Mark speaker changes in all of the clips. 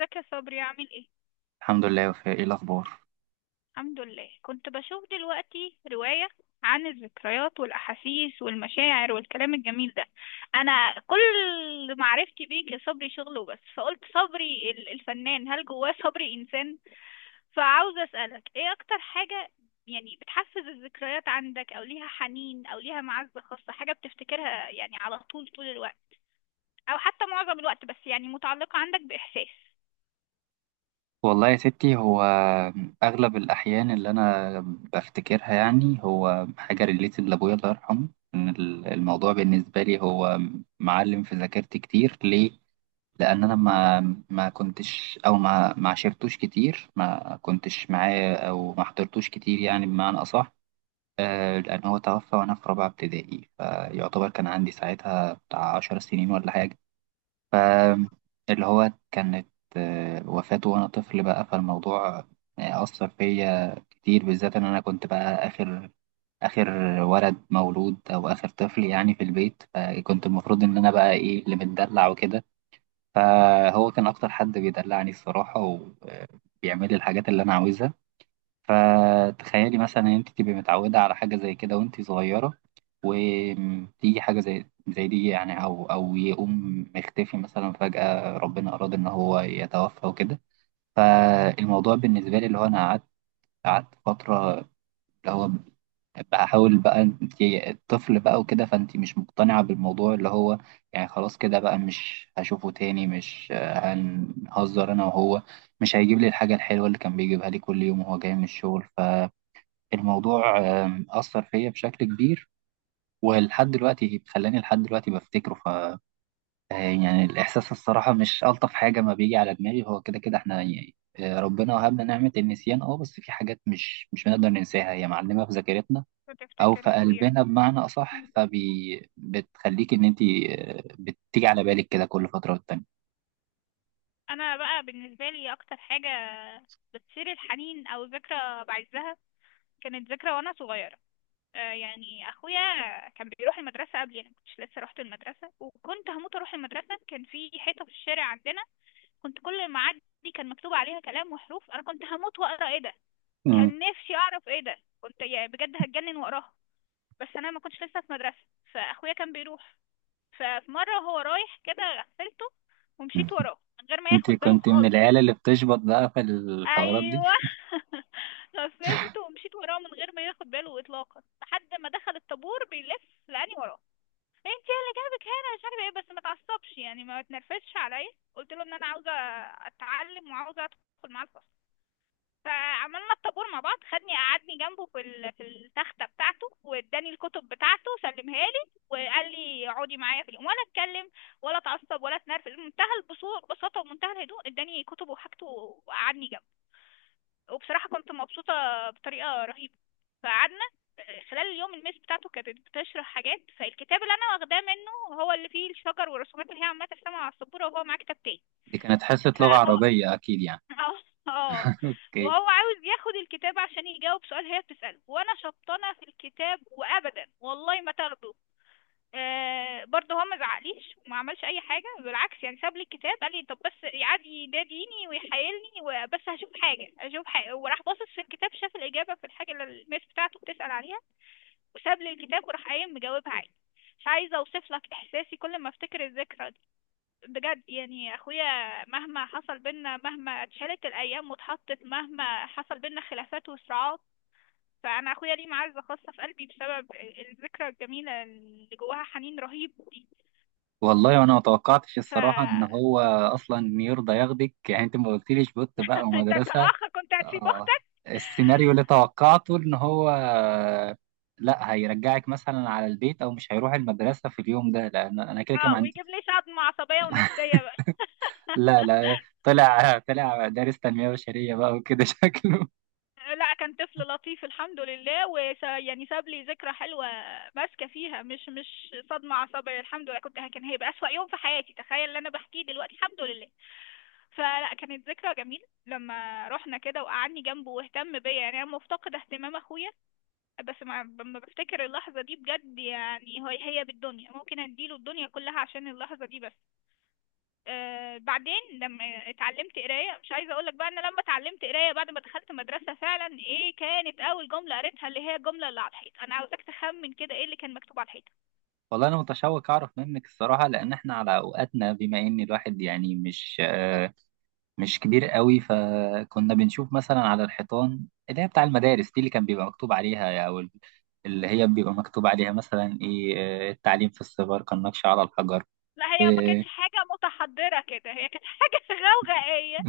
Speaker 1: ازيك يا صبري، عامل ايه؟
Speaker 2: الحمد لله يا وفاء، ايه الاخبار؟
Speaker 1: الحمد لله. كنت بشوف دلوقتي رواية عن الذكريات والأحاسيس والمشاعر والكلام الجميل ده. أنا كل معرفتي بيك يا صبري شغل وبس، فقلت صبري الفنان، هل جواه صبري إنسان؟ فعاوزة أسألك ايه أكتر حاجة يعني بتحفز الذكريات عندك، أو ليها حنين، أو ليها معزة خاصة، حاجة بتفتكرها يعني على طول طول الوقت، أو حتى معظم الوقت، بس يعني متعلقة عندك بإحساس.
Speaker 2: والله يا ستي، هو اغلب الاحيان اللي انا بفتكرها يعني هو حاجه ريليتد لابويا الله يرحمه. إن الموضوع بالنسبه لي هو معلم في ذاكرتي كتير ليه. لان انا
Speaker 1: مهم.
Speaker 2: ما كنتش، او ما عشرتوش كتير، ما كنتش معاه او ما حضرتوش كتير يعني بمعنى اصح. لان هو توفى وانا في رابعه ابتدائي، فيعتبر كان عندي ساعتها بتاع 10 سنين ولا حاجه. ف اللي هو كانت، وفاته وأنا طفل بقى. فالموضوع أثر فيا كتير، بالذات إن أنا كنت بقى آخر ولد مولود أو آخر طفل يعني في البيت. فكنت المفروض إن أنا بقى إيه، اللي متدلع وكده. فهو كان أكتر حد بيدلعني الصراحة، وبيعمل لي الحاجات اللي أنا عاوزها. فتخيلي مثلا ان انت تبقي متعوده على حاجه زي كده وانت صغيره، وتيجي حاجه زي دي يعني، او يقوم مختفي مثلا فجاه، ربنا اراد ان هو يتوفى وكده. فالموضوع بالنسبه لي اللي هو انا قعدت فتره، اللي هو بحاول بقى انت الطفل بقى وكده، فانت مش مقتنعه بالموضوع. اللي هو يعني خلاص كده بقى، مش هشوفه تاني، مش هنهزر انا وهو، مش هيجيب لي الحاجه الحلوه اللي كان بيجيبها لي كل يوم وهو جاي من الشغل. الموضوع أثر فيا بشكل كبير، ولحد دلوقتي خلاني لحد دلوقتي بفتكره. ف آه، يعني الإحساس الصراحة مش ألطف حاجة ما بيجي على دماغي. هو كده كده إحنا يعني ربنا وهبنا نعمة النسيان. بس في حاجات مش بنقدر ننساها، هي معلمة في ذاكرتنا أو
Speaker 1: بتفتكر
Speaker 2: في
Speaker 1: يا أخويا،
Speaker 2: قلبنا بمعنى أصح، فبي بتخليك إن أنت بتيجي على بالك كده كل فترة والتانية.
Speaker 1: انا بقى بالنسبه لي اكتر حاجه بتثير الحنين او ذكرى بعزها، كانت ذكرى وانا صغيره. يعني اخويا كان بيروح المدرسه، قبل انا كنتش لسه رحت المدرسه، وكنت هموت اروح المدرسه. كان في حيطه في الشارع عندنا، كنت كل ما اعدي كان مكتوب عليها كلام وحروف، انا كنت هموت واقرا ايه ده.
Speaker 2: مم.
Speaker 1: كان نفسي اعرف ايه ده، كنت يعني بجد هتجنن واقراها، بس انا ما كنتش لسه في مدرسه. فاخويا كان بيروح، ففي مره هو رايح كده غفلته ومشيت وراه من غير ما
Speaker 2: أنت
Speaker 1: ياخد باله
Speaker 2: كنت من
Speaker 1: خالص.
Speaker 2: العيال اللي بتشبط بقى في الحوارات دي؟
Speaker 1: ايوه. غفلته ومشيت وراه من غير ما ياخد باله اطلاقا لحد ما دخل الطابور بيلف لقاني وراه. إيه، انت اللي جابك هنا؟ مش عارفه ايه بس ما تعصبش يعني ما تنرفزش عليا. قلت له ان انا عاوزه اتعلم وعاوزه ادخل معاه الفصل. فعملنا الطابور مع بعض، خدني قعدني جنبه في في التخته بتاعته، واداني الكتب بتاعته سلمها لي وقال لي اقعدي معايا في اليوم ولا اتكلم ولا اتعصب ولا اتنرفز. منتهى البساطه ومنتهى الهدوء. اداني كتبه وحاجته وقعدني جنبه. وبصراحة كنت مبسوطة بطريقة رهيبة. فقعدنا. خلال اليوم الميس بتاعته كانت بتشرح حاجات، فالكتاب اللي انا واخداه منه هو اللي فيه الشجر والرسومات اللي هي عمالة ترسمها على السبورة، وهو معاه كتاب تاني.
Speaker 2: دي كانت حصة لغة
Speaker 1: فهو.
Speaker 2: عربية أكيد يعني.
Speaker 1: اه. اه.
Speaker 2: أوكي.
Speaker 1: وهو عاوز ياخد الكتاب عشان يجاوب سؤال هي بتسأله، وانا شبطانة في الكتاب وابدا والله ما تاخده. برضه هو ما زعقليش وما عملش اي حاجه، بالعكس يعني ساب لي الكتاب، قال لي طب بس. قعد يناديني ويحايلني، وبس هشوف حاجه هشوف حاجه، وراح باصص في الكتاب شاف الاجابه في الحاجه اللي الميس بتاعته بتسال عليها، وساب لي الكتاب وراح قايم مجاوبها عادي. مش عايزه اوصف لك احساسي كل ما افتكر الذكرى دي. بجد يعني اخويا مهما حصل بينا، مهما اتشالت الايام واتحطت، مهما حصل بينا خلافات وصراعات، فانا اخويا ليه معزه خاصه في قلبي بسبب الذكرى الجميله اللي جواها حنين رهيب دي.
Speaker 2: والله انا ما توقعتش الصراحه ان
Speaker 1: فانت.
Speaker 2: هو اصلا يرضى ياخدك، يعني انت ما قلتليش بوت بقى ومدرسه.
Speaker 1: كأخ كنت هتسيب
Speaker 2: آه.
Speaker 1: اختك؟
Speaker 2: السيناريو اللي توقعته ان هو لا، هيرجعك مثلا على البيت او مش هيروح المدرسه في اليوم ده، لان انا كده كده ما
Speaker 1: اه،
Speaker 2: عندي.
Speaker 1: ويجيب لي صدمة عصبية ونفسية بقى.
Speaker 2: لا، لا، طلع دارس تنميه بشريه بقى وكده. شكله.
Speaker 1: لا، كان طفل لطيف الحمد لله، يعني ساب لي ذكرى حلوة ماسكة فيها، مش صدمة عصبية الحمد لله. كنت كان هيبقى أسوأ يوم في حياتي تخيل اللي أنا بحكيه دلوقتي، الحمد لله. فلا، كانت ذكرى جميلة لما رحنا كده وقعدني جنبه واهتم بيا، يعني أنا مفتقدة اهتمام أخويا. بس ما لما بفتكر اللحظة دي بجد، يعني هو هي بالدنيا، ممكن اديله الدنيا كلها عشان اللحظة دي بس. بعدين لما اتعلمت قراية، مش عايزة اقولك بقى انا لما اتعلمت قراية بعد ما دخلت مدرسة فعلا ايه كانت اول جملة قريتها، اللي هي الجملة اللي على الحيط. انا عاوزاك تخمن كده ايه اللي كان مكتوب على الحيطة.
Speaker 2: والله انا متشوق اعرف منك الصراحه، لان احنا على اوقاتنا، بما ان الواحد يعني مش كبير قوي، فكنا بنشوف مثلا على الحيطان اللي هي بتاع المدارس دي اللي كان بيبقى مكتوب عليها، او اللي هي بيبقى مكتوب عليها مثلا ايه. التعليم في الصغر كالنقش على الحجر.
Speaker 1: لا، هي ما
Speaker 2: و-
Speaker 1: كانتش حاجة متحضرة كده، هي كانت حاجة غوغائية،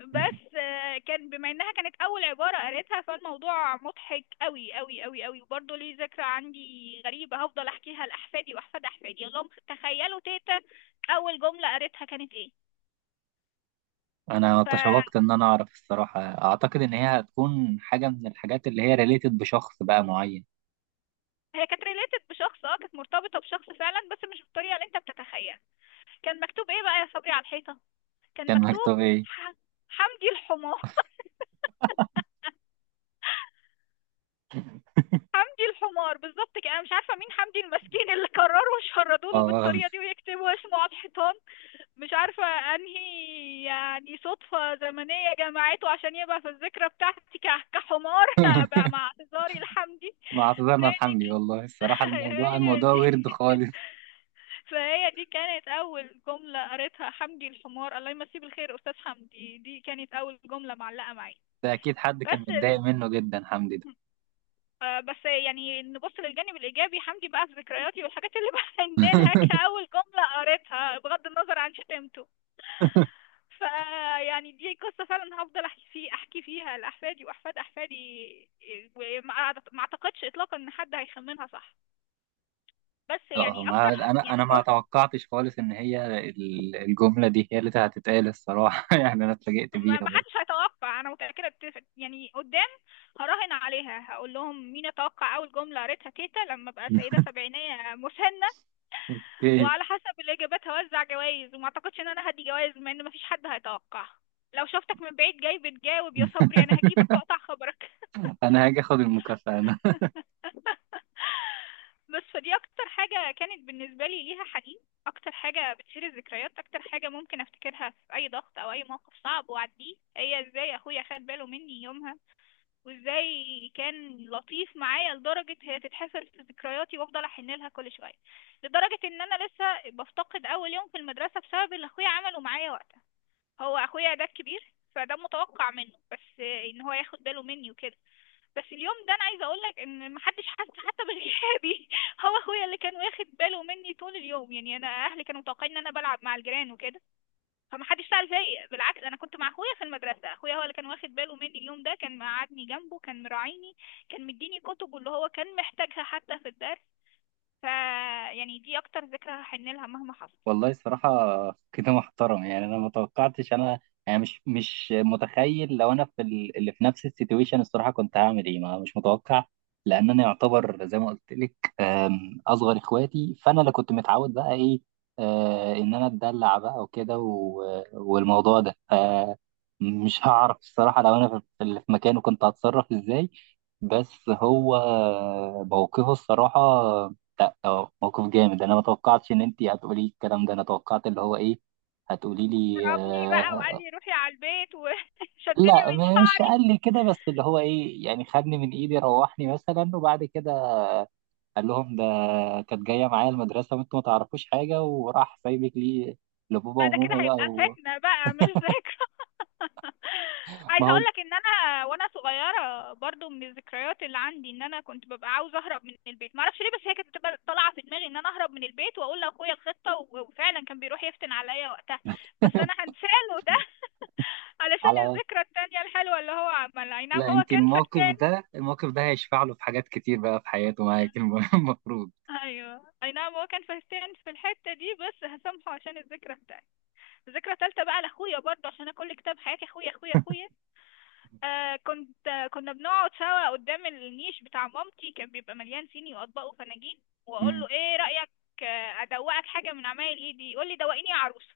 Speaker 1: بس كان بما انها كانت اول عبارة قالتها، فالموضوع مضحك قوي قوي قوي قوي، وبرضه ليه ذكرى عندي غريبة هفضل احكيها لاحفادي واحفاد احفادي. اللهم تخيلوا تيتا اول جملة قالتها كانت ايه.
Speaker 2: انا
Speaker 1: فهي
Speaker 2: تشوقت ان انا اعرف الصراحه، اعتقد ان هي هتكون حاجه من الحاجات اللي هي ريليتد بشخص بقى معين.
Speaker 1: كانت ريليتد بشخص، اه كانت مرتبطة بشخص فعلا، بس مش بالطريقة اللي انت بتتخيلها. كان مكتوب ايه بقى يا صبري على الحيطة؟ كان
Speaker 2: كان مكتوب
Speaker 1: مكتوب
Speaker 2: ايه؟
Speaker 1: حمدي الحمار. حمدي الحمار بالظبط كده. انا مش عارفه مين حمدي المسكين اللي قرروا يشردوا له
Speaker 2: اه.
Speaker 1: بالطريقه دي ويكتبوا اسمه على الحيطان. مش عارفة انهي يعني صدفة زمنية جمعته عشان يبقى في الذكرى بتاعتي كحمار، بقى مع اعتذاري لحمدي.
Speaker 2: مع اعتذارنا
Speaker 1: فهي دي
Speaker 2: الحمدي. والله الصراحه، الموضوع
Speaker 1: هي
Speaker 2: الموضوع
Speaker 1: دي
Speaker 2: ورد خالص.
Speaker 1: فهي دي كانت أول جملة قريتها، حمدي الحمار. الله يمسيه بالخير أستاذ حمدي، دي كانت أول جملة معلقة معي.
Speaker 2: ده اكيد حد كان
Speaker 1: بس
Speaker 2: متضايق
Speaker 1: ال...
Speaker 2: منه جدا، حمدي ده.
Speaker 1: آه، بس يعني نبص للجانب الإيجابي، حمدي بقى في ذكرياتي والحاجات اللي بحن لها كأول جملة قريتها بغض النظر عن شتمته. فيعني دي قصة فعلا هفضل احكي فيه احكي فيها لأحفادي وأحفاد أحفادي. وما أعت- ما اعتقدش اطلاقا ان حد هيخمنها صح. بس
Speaker 2: اه،
Speaker 1: يعني
Speaker 2: ما
Speaker 1: اكتر
Speaker 2: انا
Speaker 1: يعني
Speaker 2: ما
Speaker 1: جزء.
Speaker 2: توقعتش خالص ان هي الجمله دي هي اللي هتتقال الصراحه. يعني انا اتفاجئت
Speaker 1: ما
Speaker 2: بيها
Speaker 1: ما حدش
Speaker 2: برضه.
Speaker 1: هيتوقع، انا متأكدة يعني قدام هراهن عليها. هقول لهم مين يتوقع اول جملة قريتها تيتا لما ابقى سيدة سبعينية مسنة،
Speaker 2: اوكي.
Speaker 1: وعلى حسب الاجابات هوزع جوائز، وما اعتقدش ان انا هدي جوائز بما ان مفيش حد هيتوقع. لو شفتك من بعيد جاي بتجاوب يا صبري، انا هجيبك واقطع خبرك.
Speaker 2: انا هاجي اخد المكافاه.
Speaker 1: بس فدي اكتر حاجة كانت بالنسبة لي ليها حنين، اكتر حاجة بتشيل الذكريات، اكتر حاجة ممكن افتكرها في اي ضغط او اي موقف صعب واعديه، هي ازاي اخويا خد باله مني يومها، وازاي كان لطيف معايا لدرجة هي تتحفر في ذكرياتي وافضل احن لها كل شوية، لدرجة ان انا لسه بفتقد اول يوم في المدرسة بسبب اللي اخويا عمله معايا وقتها. هو اخويا ده الكبير، فده متوقع منه بس ان هو ياخد باله مني وكده، بس اليوم ده انا عايزه اقول لك ان محدش حس حتى بغيابي. هو اخويا اللي كان واخد باله مني طول اليوم، يعني انا اهلي كانوا متوقعين ان انا بلعب مع الجيران وكده، فمحدش سأل فيا. بالعكس انا كنت مع اخويا في المدرسه، اخويا هو اللي كان واخد باله مني اليوم ده، كان مقعدني جنبه، كان مراعيني، كان مديني كتب اللي هو كان محتاجها حتى في الدرس. ف يعني دي اكتر ذكرى هحن لها مهما حصل.
Speaker 2: والله الصراحة كده محترم، يعني أنا ما توقعتش أنا، يعني مش متخيل لو أنا في اللي في نفس السيتويشن الصراحة كنت هعمل إيه. ما مش متوقع، لأن أنا يعتبر زي ما قلت لك، أصغر إخواتي، فأنا اللي كنت متعود بقى إيه، إن أنا أتدلع بقى وكده. والموضوع ده مش هعرف الصراحة لو أنا في اللي في مكانه كنت هتصرف إزاي. بس هو موقفه الصراحة. لا، اه، موقف جامد. انا ما توقعتش ان انت هتقولي الكلام ده. انا توقعت اللي هو ايه، هتقولي لي
Speaker 1: ضربني بقى وقال
Speaker 2: آه.
Speaker 1: لي روحي على البيت وشدني
Speaker 2: لا،
Speaker 1: من
Speaker 2: مش
Speaker 1: شعري.
Speaker 2: قال لي كده، بس اللي هو ايه يعني خدني من ايدي، روحني مثلا، وبعد كده قال لهم ده كانت جايه معايا المدرسه وانتوا ما تعرفوش حاجه، وراح سايبك لي لبابا
Speaker 1: لا، ده كده
Speaker 2: وماما بقى.
Speaker 1: هيبقى فتنة بقى مش ذاكرة.
Speaker 2: ما
Speaker 1: عايزة
Speaker 2: هو
Speaker 1: اقولك ان انا وانا صغيرة برضو من الذكريات اللي عندي ان انا كنت ببقى عاوزة اهرب من البيت معرفش ليه، بس هي كانت بتبقى طالعة في دماغي ان انا اهرب من البيت واقول لاخويا الخطة، وفعلا كان بيروح يفتن عليا وقتها. بس انا هنساله ده علشان
Speaker 2: على،
Speaker 1: الذكرى التانية الحلوة اللي هو عملها، اي نعم
Speaker 2: لا،
Speaker 1: هو
Speaker 2: انت
Speaker 1: كان
Speaker 2: الموقف
Speaker 1: فقتان.
Speaker 2: ده، الموقف ده هيشفع له في حاجات كتير بقى في حياته معاك المفروض.
Speaker 1: ايوه اي نعم هو كان فهتان في الحته دي، بس هسامحه عشان الذكرى التانية. الذكرى التالتة بقى لاخويا برضه، عشان انا كل كتاب حياتي اخويا اخويا اخويا. آه كنت آه كنا بنقعد سوا قدام النيش بتاع مامتي، كان بيبقى مليان صيني واطباق وفناجين، واقول
Speaker 2: مم.
Speaker 1: له ايه رايك. ادوقك حاجه من عمايل ايدي، يقول لي دوقيني يا عروسه،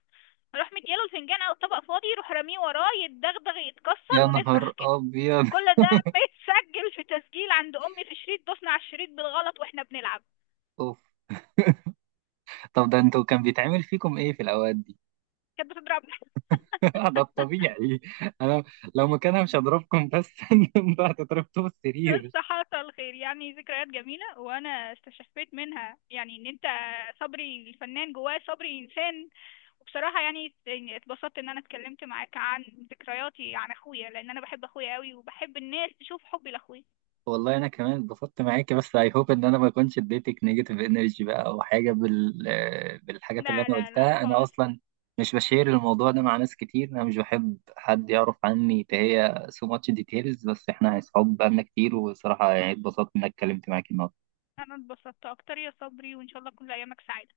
Speaker 1: اروح مدياله الفنجان او الطبق فاضي يروح راميه وراه يتدغدغ يتكسر
Speaker 2: يا
Speaker 1: ونفرح
Speaker 2: نهار
Speaker 1: كده.
Speaker 2: ابيض.
Speaker 1: كل ده بيتسجل في تسجيل عند امي في شريط، دوسنا على الشريط بالغلط واحنا بنلعب.
Speaker 2: طب ده انتوا كان بيتعمل فيكم ايه في الاوقات دي؟
Speaker 1: كانت بتضربنا.
Speaker 2: ده الطبيعي. انا لو مكانها مش هضربكم، بس انتوا هتضربتوا في السرير.
Speaker 1: الصحة الخير، يعني ذكريات جميلة وأنا استشفيت منها، يعني إن أنت صبري الفنان جواه صبري إنسان. وبصراحة يعني اتبسطت إن أنا اتكلمت معاك عن ذكرياتي عن أخويا، لأن أنا بحب أخويا قوي وبحب الناس تشوف حبي لأخويا.
Speaker 2: والله انا كمان اتبسطت معاكي، بس اي هوب ان انا ما اكونش اديتك نيجاتيف انرجي بقى او حاجه بالحاجات اللي
Speaker 1: لا
Speaker 2: انا
Speaker 1: لا لا
Speaker 2: قلتها. انا
Speaker 1: خالص.
Speaker 2: اصلا مش بشير الموضوع ده مع ناس كتير، انا مش بحب حد يعرف عني تهيا سو ماتش ديتيلز، بس احنا اصحاب بقالنا كتير، وصراحه يعني اتبسطت انك اتكلمت معاكي النهارده.
Speaker 1: أنا اتبسطت أكتر يا صبري، وإن شاء الله كل أيامك سعيدة.